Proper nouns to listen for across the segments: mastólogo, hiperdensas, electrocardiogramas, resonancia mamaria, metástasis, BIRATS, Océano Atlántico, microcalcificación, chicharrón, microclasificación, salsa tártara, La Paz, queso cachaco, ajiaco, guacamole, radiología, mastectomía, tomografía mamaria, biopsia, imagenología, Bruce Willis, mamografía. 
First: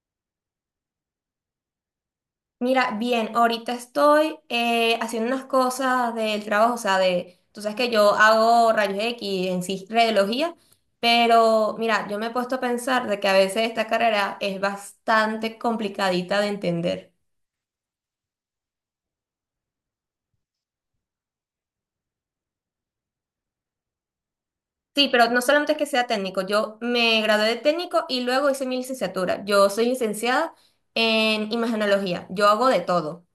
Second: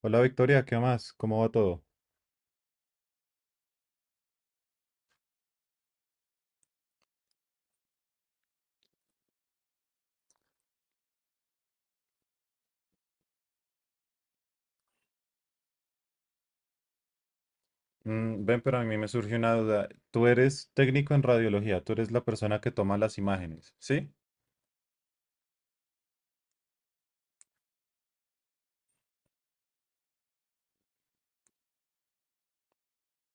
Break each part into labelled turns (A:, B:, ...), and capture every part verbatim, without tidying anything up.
A: Hola Victoria, ¿qué más? ¿Cómo va todo?
B: Mira, bien, ahorita estoy eh, haciendo unas cosas del trabajo, o sea, de, tú sabes que yo hago rayos X en sí, radiología, pero mira, yo me he puesto a pensar de que a veces esta carrera es bastante complicadita de entender.
A: Mm, ven, pero a mí me surgió una duda. Tú eres técnico en radiología, tú eres la persona que toma las imágenes, ¿sí?
B: Sí, pero no solamente es que sea técnico, yo me gradué de técnico y luego hice mi licenciatura. Yo soy licenciada en imagenología, yo hago de todo.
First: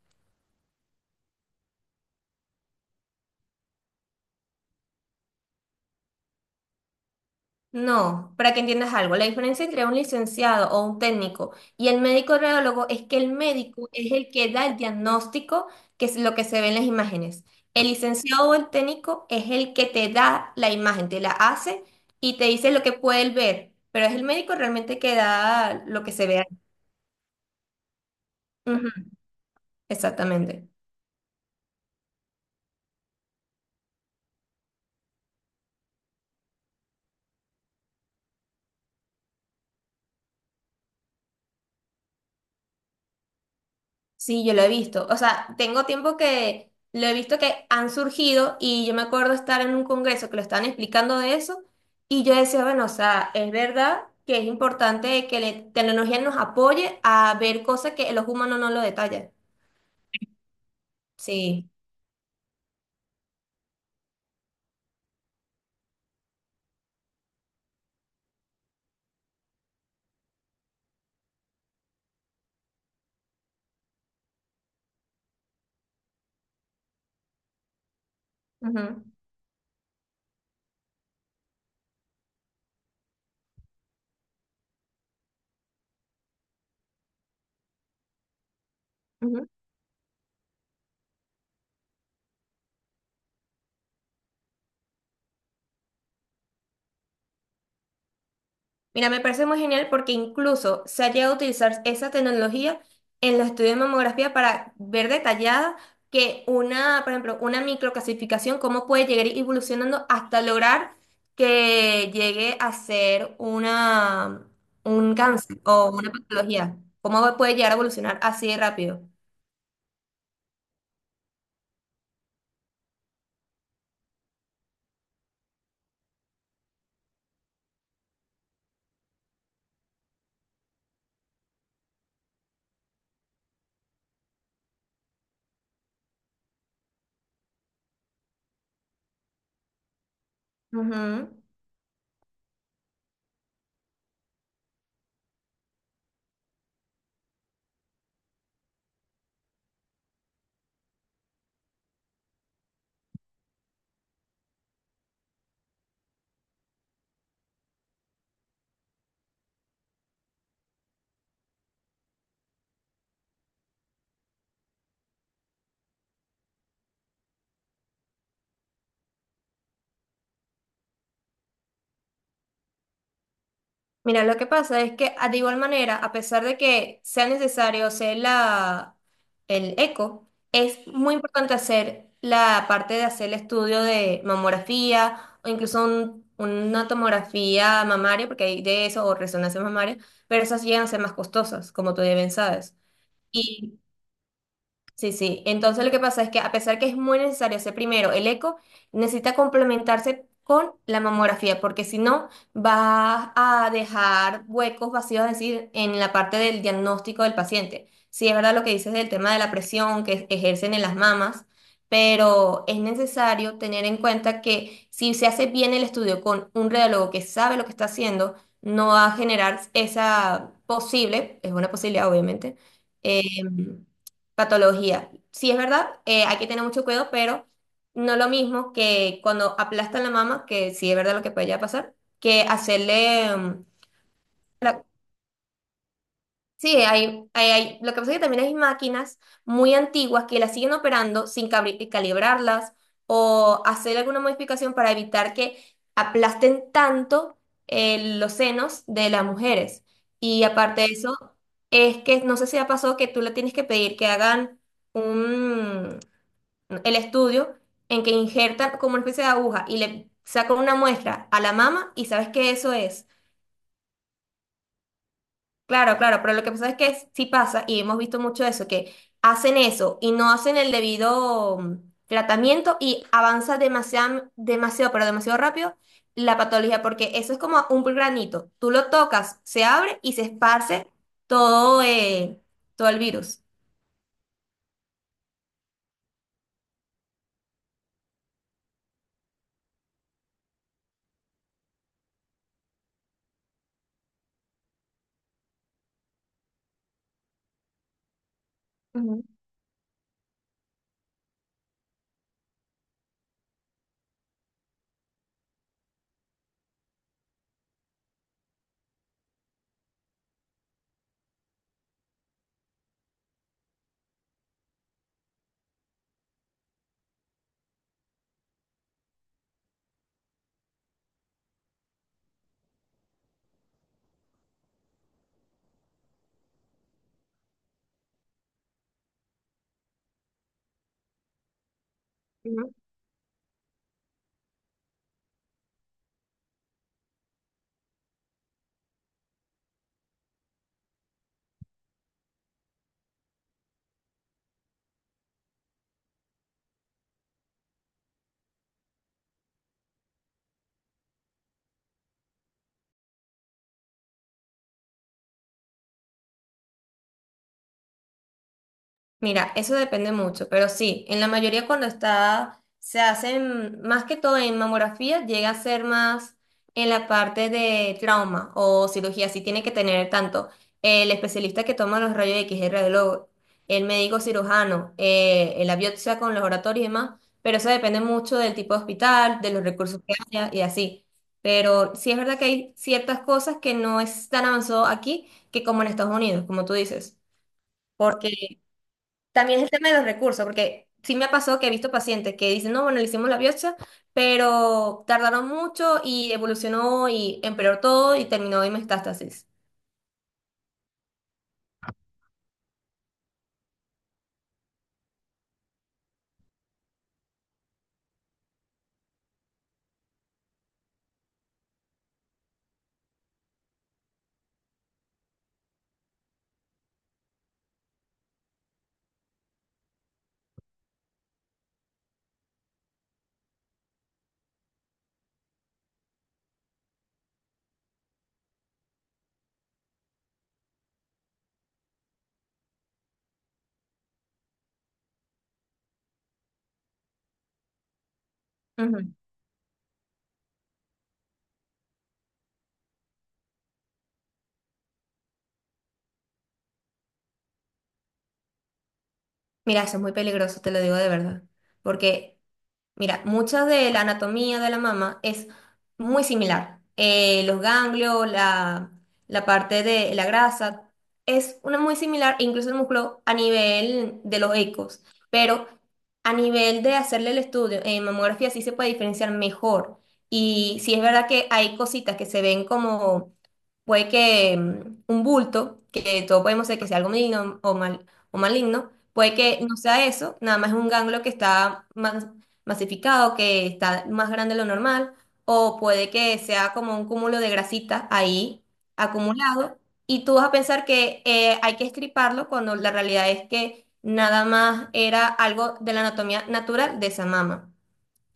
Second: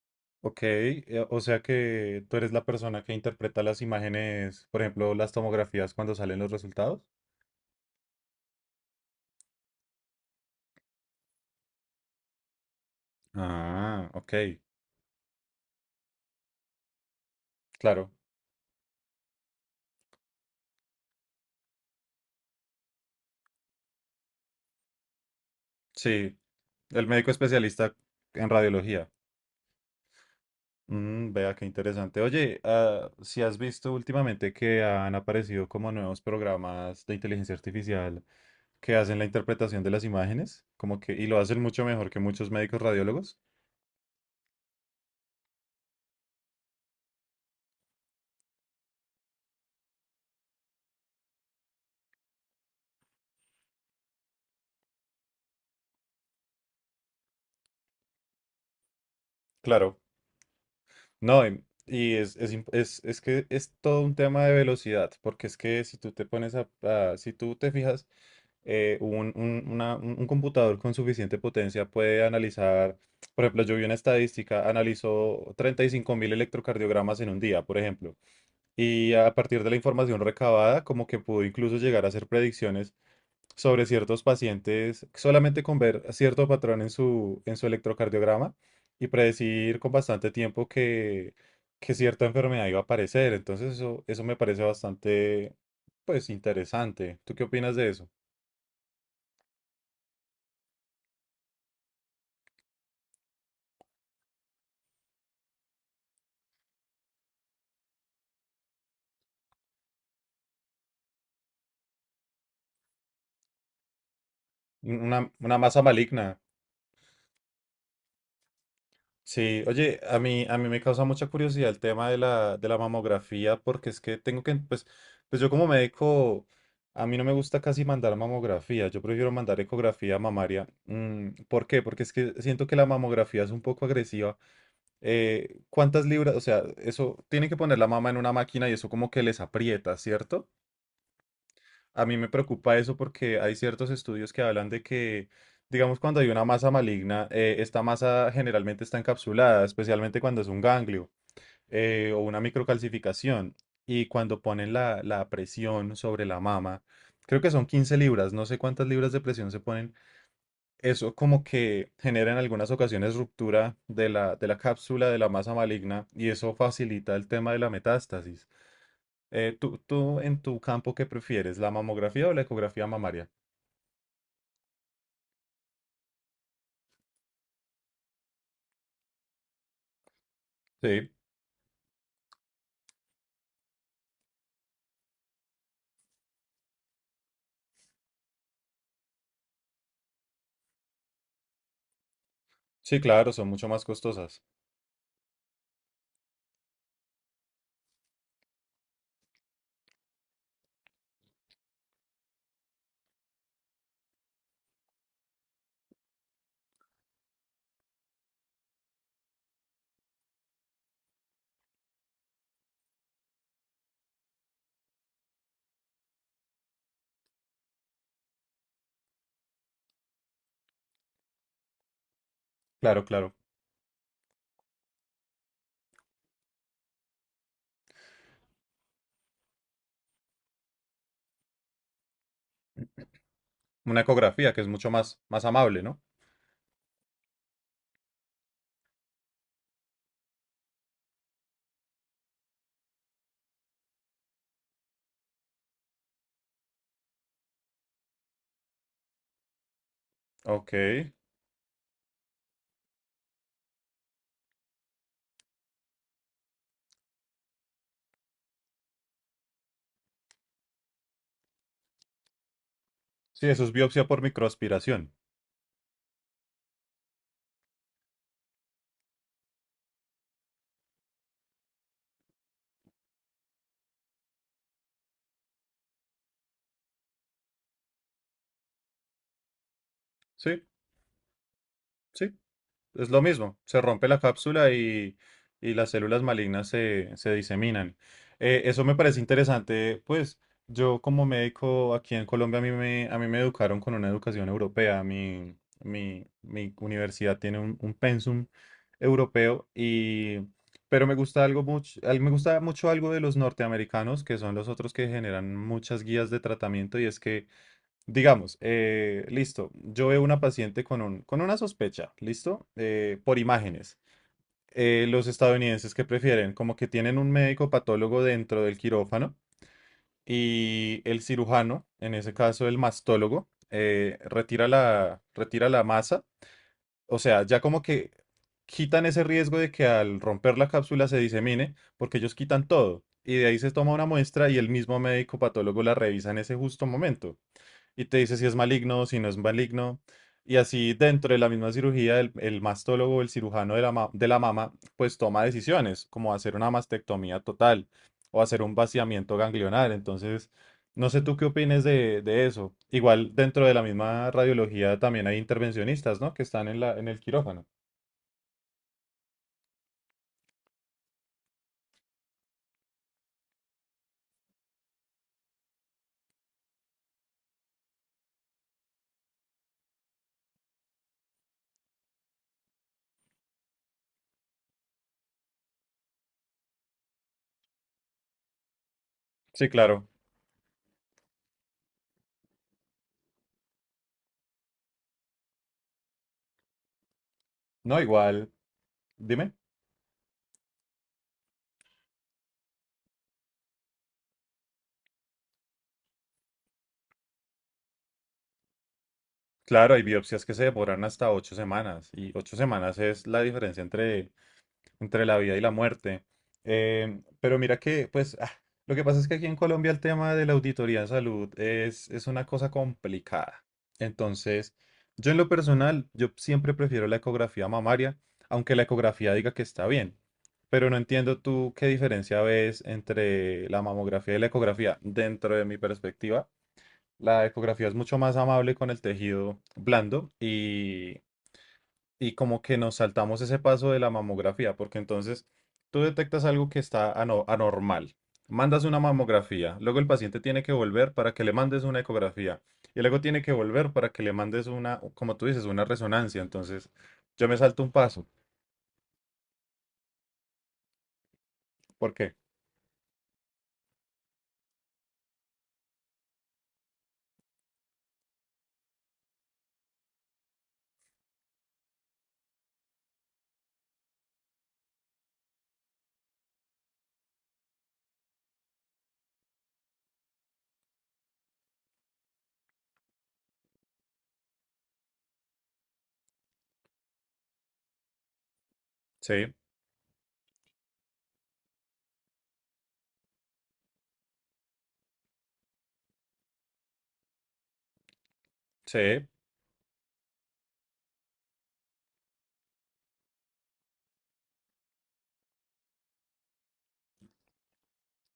A: Ok, eh, o sea que tú eres la persona que interpreta las imágenes, por ejemplo, las tomografías cuando salen los resultados.
B: No, para que entiendas algo, la diferencia entre un licenciado o un técnico y el médico radiólogo es que el médico
A: Ah,
B: es el
A: ok,
B: que da el diagnóstico, que es lo que se ve en las imágenes. El
A: claro.
B: licenciado o el técnico es el que te da la imagen, te la hace y te dice lo que puede él ver, pero es el médico realmente que da lo que se
A: Sí,
B: ve ahí.
A: el médico especialista en radiología.
B: Ujú, exactamente.
A: Mm, vea qué interesante. Oye, ah, si has visto últimamente que han aparecido como nuevos programas de inteligencia artificial que hacen la interpretación de las imágenes, como que, y lo hacen mucho mejor que muchos médicos radiólogos.
B: Sí, yo lo he visto. O sea, tengo tiempo que lo he visto que han surgido y yo me acuerdo estar en un congreso que lo estaban explicando de eso y yo decía, bueno, o sea, es verdad que es importante que la tecnología nos apoye a ver cosas que los humanos no lo detallan.
A: Claro. No, y,
B: Sí.
A: y es, es, imp- es- es que es todo un tema de velocidad, porque es que si tú te pones a, a- si tú te fijas, eh, un, un- una- un- un computador con suficiente potencia puede analizar, por ejemplo, yo vi una estadística, analizó treinta y cinco mil electrocardiogramas en un día, por ejemplo,
B: Ujú,
A: y a partir de la información recabada, como que pudo incluso llegar a hacer predicciones sobre ciertos pacientes solamente con ver cierto patrón en su, en su electrocardiograma y
B: ujú.
A: predecir con bastante tiempo que, que cierta enfermedad iba a aparecer. Entonces eso, eso me parece bastante, pues, interesante. ¿Tú qué opinas de eso?
B: Mira, me parece muy genial porque incluso se ha llegado a utilizar esa tecnología en los estudios de mamografía para ver detallada que una, por ejemplo, una microclasificación, cómo puede llegar evolucionando hasta lograr que llegue a ser una, un
A: Una, una
B: cáncer
A: masa
B: o una
A: maligna.
B: patología. Cómo puede llegar a evolucionar así de rápido.
A: Sí, oye, a mí, a mí me causa mucha curiosidad el tema de la, de la mamografía, porque es que tengo que, pues, pues yo como médico, a mí no me gusta casi mandar mamografía, yo prefiero mandar ecografía mamaria. Mm, ¿por qué? Porque es que siento que la mamografía es un poco agresiva. Eh, ¿cuántas libras? O sea, eso, tienen que poner la mama en una máquina y eso como que les aprieta, ¿cierto?
B: Ujú.
A: A mí me preocupa eso porque hay ciertos estudios que hablan de que, digamos, cuando hay una masa maligna, eh, esta masa generalmente está encapsulada, especialmente cuando es un ganglio eh, o una microcalcificación. Y cuando ponen la, la presión sobre la mama, creo que son quince libras, no sé cuántas libras de presión se ponen. Eso como que genera en algunas ocasiones ruptura de la, de la cápsula de la masa maligna y eso facilita el tema de la metástasis. Eh, ¿tú, tú en tu campo qué prefieres, la mamografía o la ecografía mamaria?
B: Mira, lo que pasa es que ah, de igual manera, a pesar de que sea necesario hacer la, el eco, es
A: Sí,
B: muy importante hacer la parte de hacer el estudio de mamografía o incluso un- una tomografía mamaria, porque hay de eso, o resonancia mamaria, pero esas llegan a ser más costosas, como tú ya bien sabes.
A: sí, claro, son mucho más costosas.
B: Sí, sí. Entonces lo que pasa es que a pesar que es muy necesario hacer primero el eco, necesita complementarse con la mamografía, porque si no vas a dejar huecos vacíos, es decir, en la parte del diagnóstico del paciente. Sí, es verdad lo que dices del tema de la presión que ejercen en las mamas, pero es necesario tener en cuenta que si se hace bien el estudio con un radiólogo que sabe lo que está haciendo, no va a generar esa posible, es una posibilidad obviamente,
A: Claro, claro.
B: em, patología. Sí, es verdad, eh, hay que tener mucho cuidado, pero no lo mismo que cuando aplastan la mama, que sí es verdad lo que puede llegar a pasar, que hacerle... mm,
A: Una ecografía que es
B: la-
A: mucho más, más amable, ¿no?
B: Sí, hay, hay, hay- lo que pasa es que también hay máquinas muy antiguas que las siguen operando sin cabri- calibrarlas o hacer alguna modificación para evitar que aplasten tanto eh, los senos de las mujeres. Y
A: Ok.
B: aparte de eso, es que no sé si ha pasado que tú le tienes que pedir que hagan... un, el estudio en que injertan como una especie de aguja y le sacan una muestra a la mama y sabes que eso es.
A: Sí, eso es biopsia por microaspiración.
B: Claro, claro, pero lo que pasa es que sí pasa y hemos visto mucho eso, que hacen eso y no hacen el debido mm, tratamiento y avanza demasiado, demasiado, pero demasiado rápido la patología, porque eso es como un granito. Tú lo tocas, se abre y se
A: Sí,
B: esparce todo,
A: sí.
B: eh, todo el
A: Es lo
B: virus.
A: mismo, se rompe la cápsula y, y las células malignas se, se diseminan. Eh, eso me parece interesante, pues yo como médico aquí en Colombia a mí me, a mí me educaron con una educación europea. Mi, mi, mi universidad tiene un, un pensum
B: Ujú.
A: europeo y... Pero me gusta algo mucho, al- me gusta mucho algo de los norteamericanos, que son los otros que generan muchas guías de tratamiento, y es que, digamos, eh, listo, yo veo una paciente con un, con una sospecha, listo, eh, por imágenes. Eh, los estadounidenses que prefieren, como que tienen un médico patólogo dentro del quirófano y el cirujano, en ese caso el mastólogo, eh, retira la, retira la masa, o sea, ya como que quitan ese riesgo de que al romper la cápsula se disemine, porque ellos quitan
B: Ujú.
A: todo. Y de ahí se toma una muestra y el mismo médico patólogo la revisa en ese justo momento y te dice si es maligno, si no es maligno. Y así dentro de la misma cirugía, el, el mastólogo, el cirujano de la, ma- de la mama, pues toma decisiones, como hacer una mastectomía total o hacer un vaciamiento ganglionar. Entonces, no sé tú qué opines de, de eso. Igual dentro de la misma radiología también hay intervencionistas, ¿no? Que están en la, en el quirófano.
B: Mira, eso depende mucho, pero sí, en la mayoría cuando está, se hacen más que todo en mamografía, llega a ser más en la parte de trauma o cirugía, sí tiene que tener tanto el especialista que toma los rayos X, el radiólogo, el médico cirujano, eh, la biopsia con los oratorios y demás, pero eso depende mucho del tipo de hospital, de los
A: Sí,
B: recursos
A: claro.
B: que haya y así. Pero sí es verdad que hay ciertas cosas que no es tan avanzado aquí que como en Estados Unidos, como tú dices.
A: No, igual,
B: Porque
A: dime.
B: también el tema de los recursos, porque sí me ha pasado que he visto pacientes que dicen, no, bueno, le hicimos la biopsia, pero tardaron mucho y evolucionó y empeoró todo y terminó en metástasis.
A: Claro, hay biopsias que se demoran hasta ocho semanas y ocho semanas es la diferencia entre entre la vida y la muerte. Em, pero mira que, pues, ah, lo que pasa es que aquí en Colombia el tema de la auditoría en salud es, es una cosa complicada. Entonces, yo en lo personal, yo siempre prefiero la ecografía mamaria, aunque la ecografía diga que está bien. Pero no entiendo tú qué diferencia ves entre la mamografía y la ecografía. Dentro de mi perspectiva, la ecografía es mucho más amable con el tejido blando y como que nos saltamos ese paso de la mamografía, porque entonces tú detectas algo que está ano- anormal, mandas una
B: Ujú.
A: mamografía, luego el paciente tiene que volver para que le mandes una ecografía, y luego tiene que volver para que le mandes una, como tú dices, una resonancia. Entonces yo me salto un paso.
B: Mira, eso es muy peligroso, te lo digo de verdad,
A: ¿Por qué?
B: porque mira, mucha de la anatomía de la mama es muy similar. Eh, los ganglios, la, la parte de la grasa, es una muy similar, incluso el músculo a nivel de los ecos. Pero a nivel de hacerle el estudio en mamografía sí se puede diferenciar mejor. Y sí es verdad que hay cositas que se ven como, puede que mm, un bulto, que todos podemos ser que sea algo maligno o, mal, o maligno, puede
A: Sí,
B: que no sea eso, nada más es un ganglio que está más masificado, que está más grande de lo normal, o puede que sea como un cúmulo de grasita ahí
A: sí,
B: acumulado, y tú vas a pensar que eh, hay que estriparlo cuando la realidad es que nada más era algo de la anatomía natural de esa mama.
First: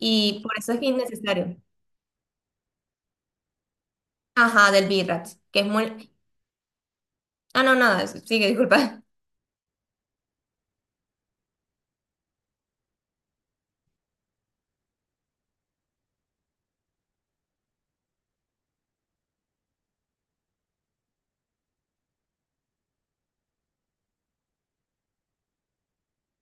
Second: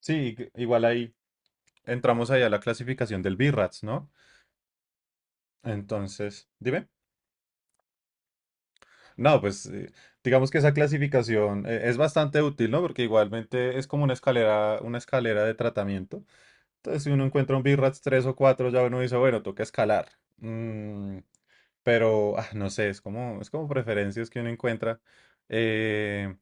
A: sí,
B: por eso es
A: igual
B: que es
A: ahí
B: innecesario.
A: entramos ahí a la clasificación del BIRATS, ¿no?
B: Ajá, del birrax, que es muy...
A: Entonces, dime.
B: Ah, no, nada, sigue, disculpa.
A: No, pues eh, digamos que esa clasificación eh, es bastante útil, ¿no? Porque igualmente es como una escalera, una escalera de tratamiento. Entonces, si uno encuentra un BIRATS tres o cuatro, ya uno dice, bueno, toca escalar. Mm, pero, ah, no sé, es como, es como preferencias que uno encuentra. Eh,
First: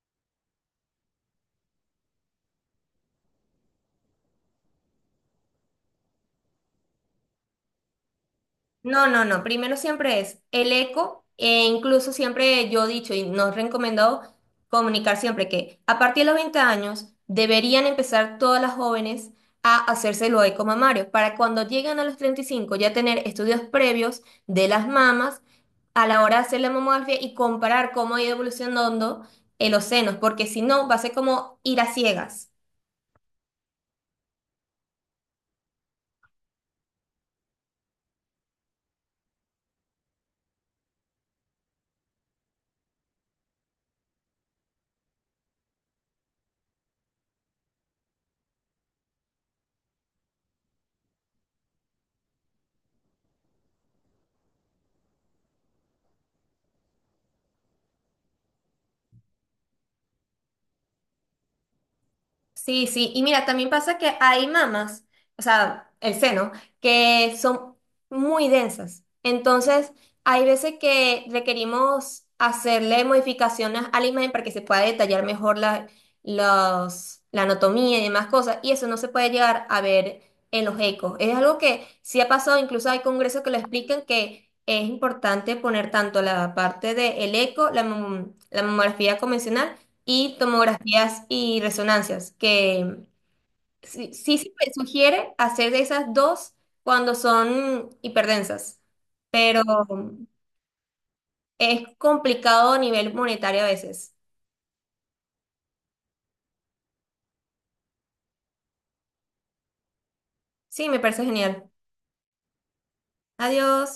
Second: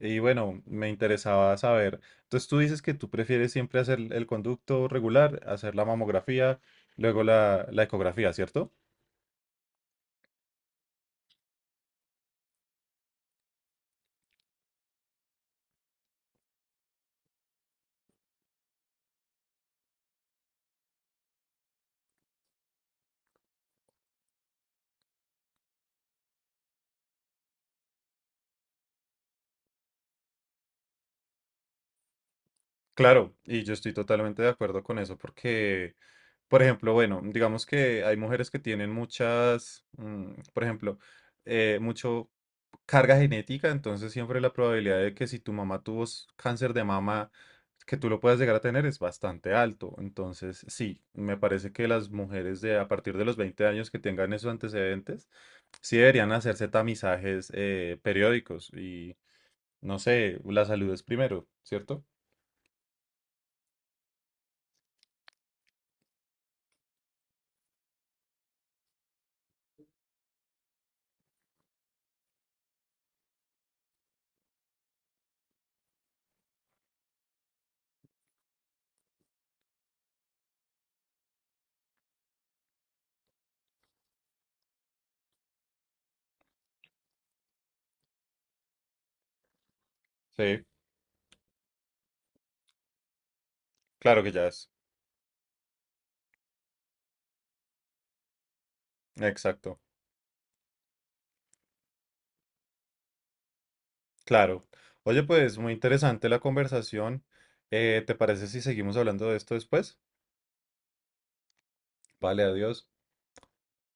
A: y bueno, me interesaba saber. Entonces, tú dices que tú prefieres siempre hacer el conducto regular, hacer la mamografía, luego la, la ecografía, ¿cierto?
B: No, no, no. Primero siempre es el eco, e incluso siempre yo he dicho y nos he recomendado comunicar siempre que a partir de los veinte años deberían empezar todas las jóvenes a hacerse los eco mamarios para cuando lleguen a los treinta y cinco ya tener estudios previos de las mamas a la hora de hacer la mamografía y comparar cómo ha ido evolucionando en los senos, porque si no va a ser como ir a ciegas.
A: Claro, y yo estoy totalmente de acuerdo con eso porque, por ejemplo, bueno, digamos que hay mujeres que tienen muchas, mm, por ejemplo, eh, mucho carga genética, entonces siempre la probabilidad de que si tu mamá tuvo s- cáncer de mama, que tú lo puedas llegar a tener es bastante alto. Entonces, sí, me parece que las mujeres de a partir de los veinte años que tengan esos antecedentes, sí deberían hacerse tamizajes eh, periódicos y, no sé, la salud es primero, ¿cierto?
B: Sí, sí, y mira, también pasa que hay mamas, o sea, el seno, que son muy densas. Entonces, hay veces que requerimos hacerle modificaciones a la imagen para que se pueda detallar mejor la, los- la anatomía y demás cosas, y eso no se puede llegar a ver en los ecos. Es algo que sí ha pasado, incluso hay congresos que lo explican que es importante poner tanto la parte del eco, la, mom- la mamografía convencional, y
A: Sí,
B: tomografías y resonancias, que sí,
A: claro que
B: sí
A: ya
B: se
A: es.
B: me sugiere hacer esas dos cuando son hiperdensas, pero
A: Exacto.
B: es complicado a nivel monetario a veces.
A: Claro. Oye, pues muy interesante la conversación. Eh, ¿te parece si seguimos hablando de esto después?
B: Sí, me parece genial.
A: Vale, adiós.
B: Adiós.